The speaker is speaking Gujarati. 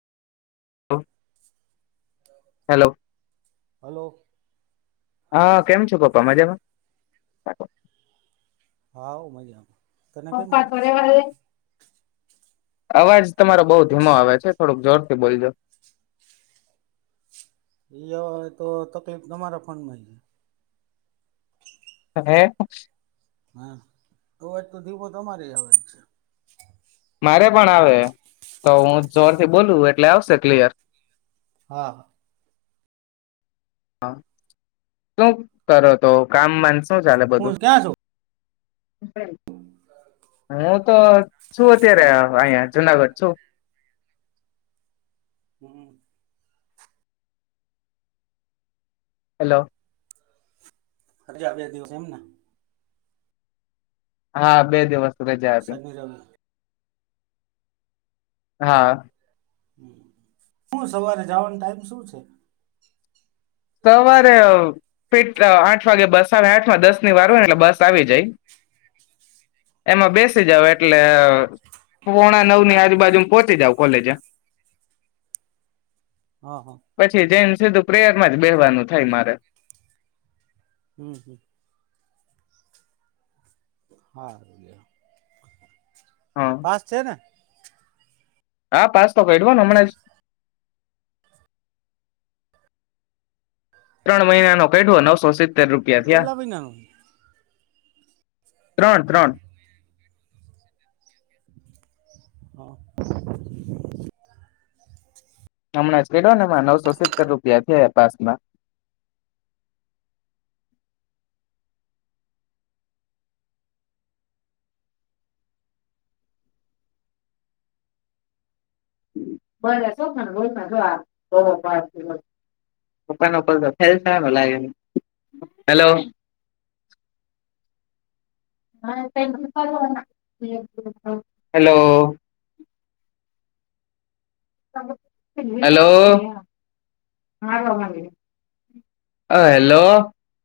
હ હલો હલો, હા કેમ છો, પપ્પા મજામાં હા મજ હમાં પપા તરે વા અવાજ તમારો બઉુ ધીમો આવે છે થોડુંક જોર થી કે બોલી જા એવાય તો તકલીફ તમારા ફોન માં છે હે હા તોજ તો દીપો તમારી આવે જ છે મારે પણ આવે તો હું જોરથી બોલું એટલે આવશે ક્લીયર હા હ હા શું કરો તો કામ માન શું ચાલે હું બધું ક્યાં હું તો શું અત્યારે છું અહં જુનાગઢ સો હમ હેલો હરેજ આવ્યા દિવસ એમને હા બે દિવસ રજા હતી સનીરમ હા હું સવારે જવાનો ટાઈમ શું છે સવારેે આઠ વાગે બસ સાડા આઠ માં દસ ની વાર હોય ને એટલે બસ આવી જાય એમાં બેસી જાાવ એટલે પોણા નવની આજુબાજુ પોહોંચી જાાવ કોલેજ હા હા પછી જેમ સીધું પ્રેયર એમાં જ બેવાનું થાય મારે હમ હમ હ હા પાસ છે ને હા પાસ તો કઢો હમણાં ત્રણ મહિના નો કઢવો નવસો સર કટલા મહિનાનું ત્રણ ત્રણ હા હમણાં કેોને એ નવસો સતર રૂપિયા થયા પાસમાં બખ જો લાગે હલો હેલો હલો હ હેલો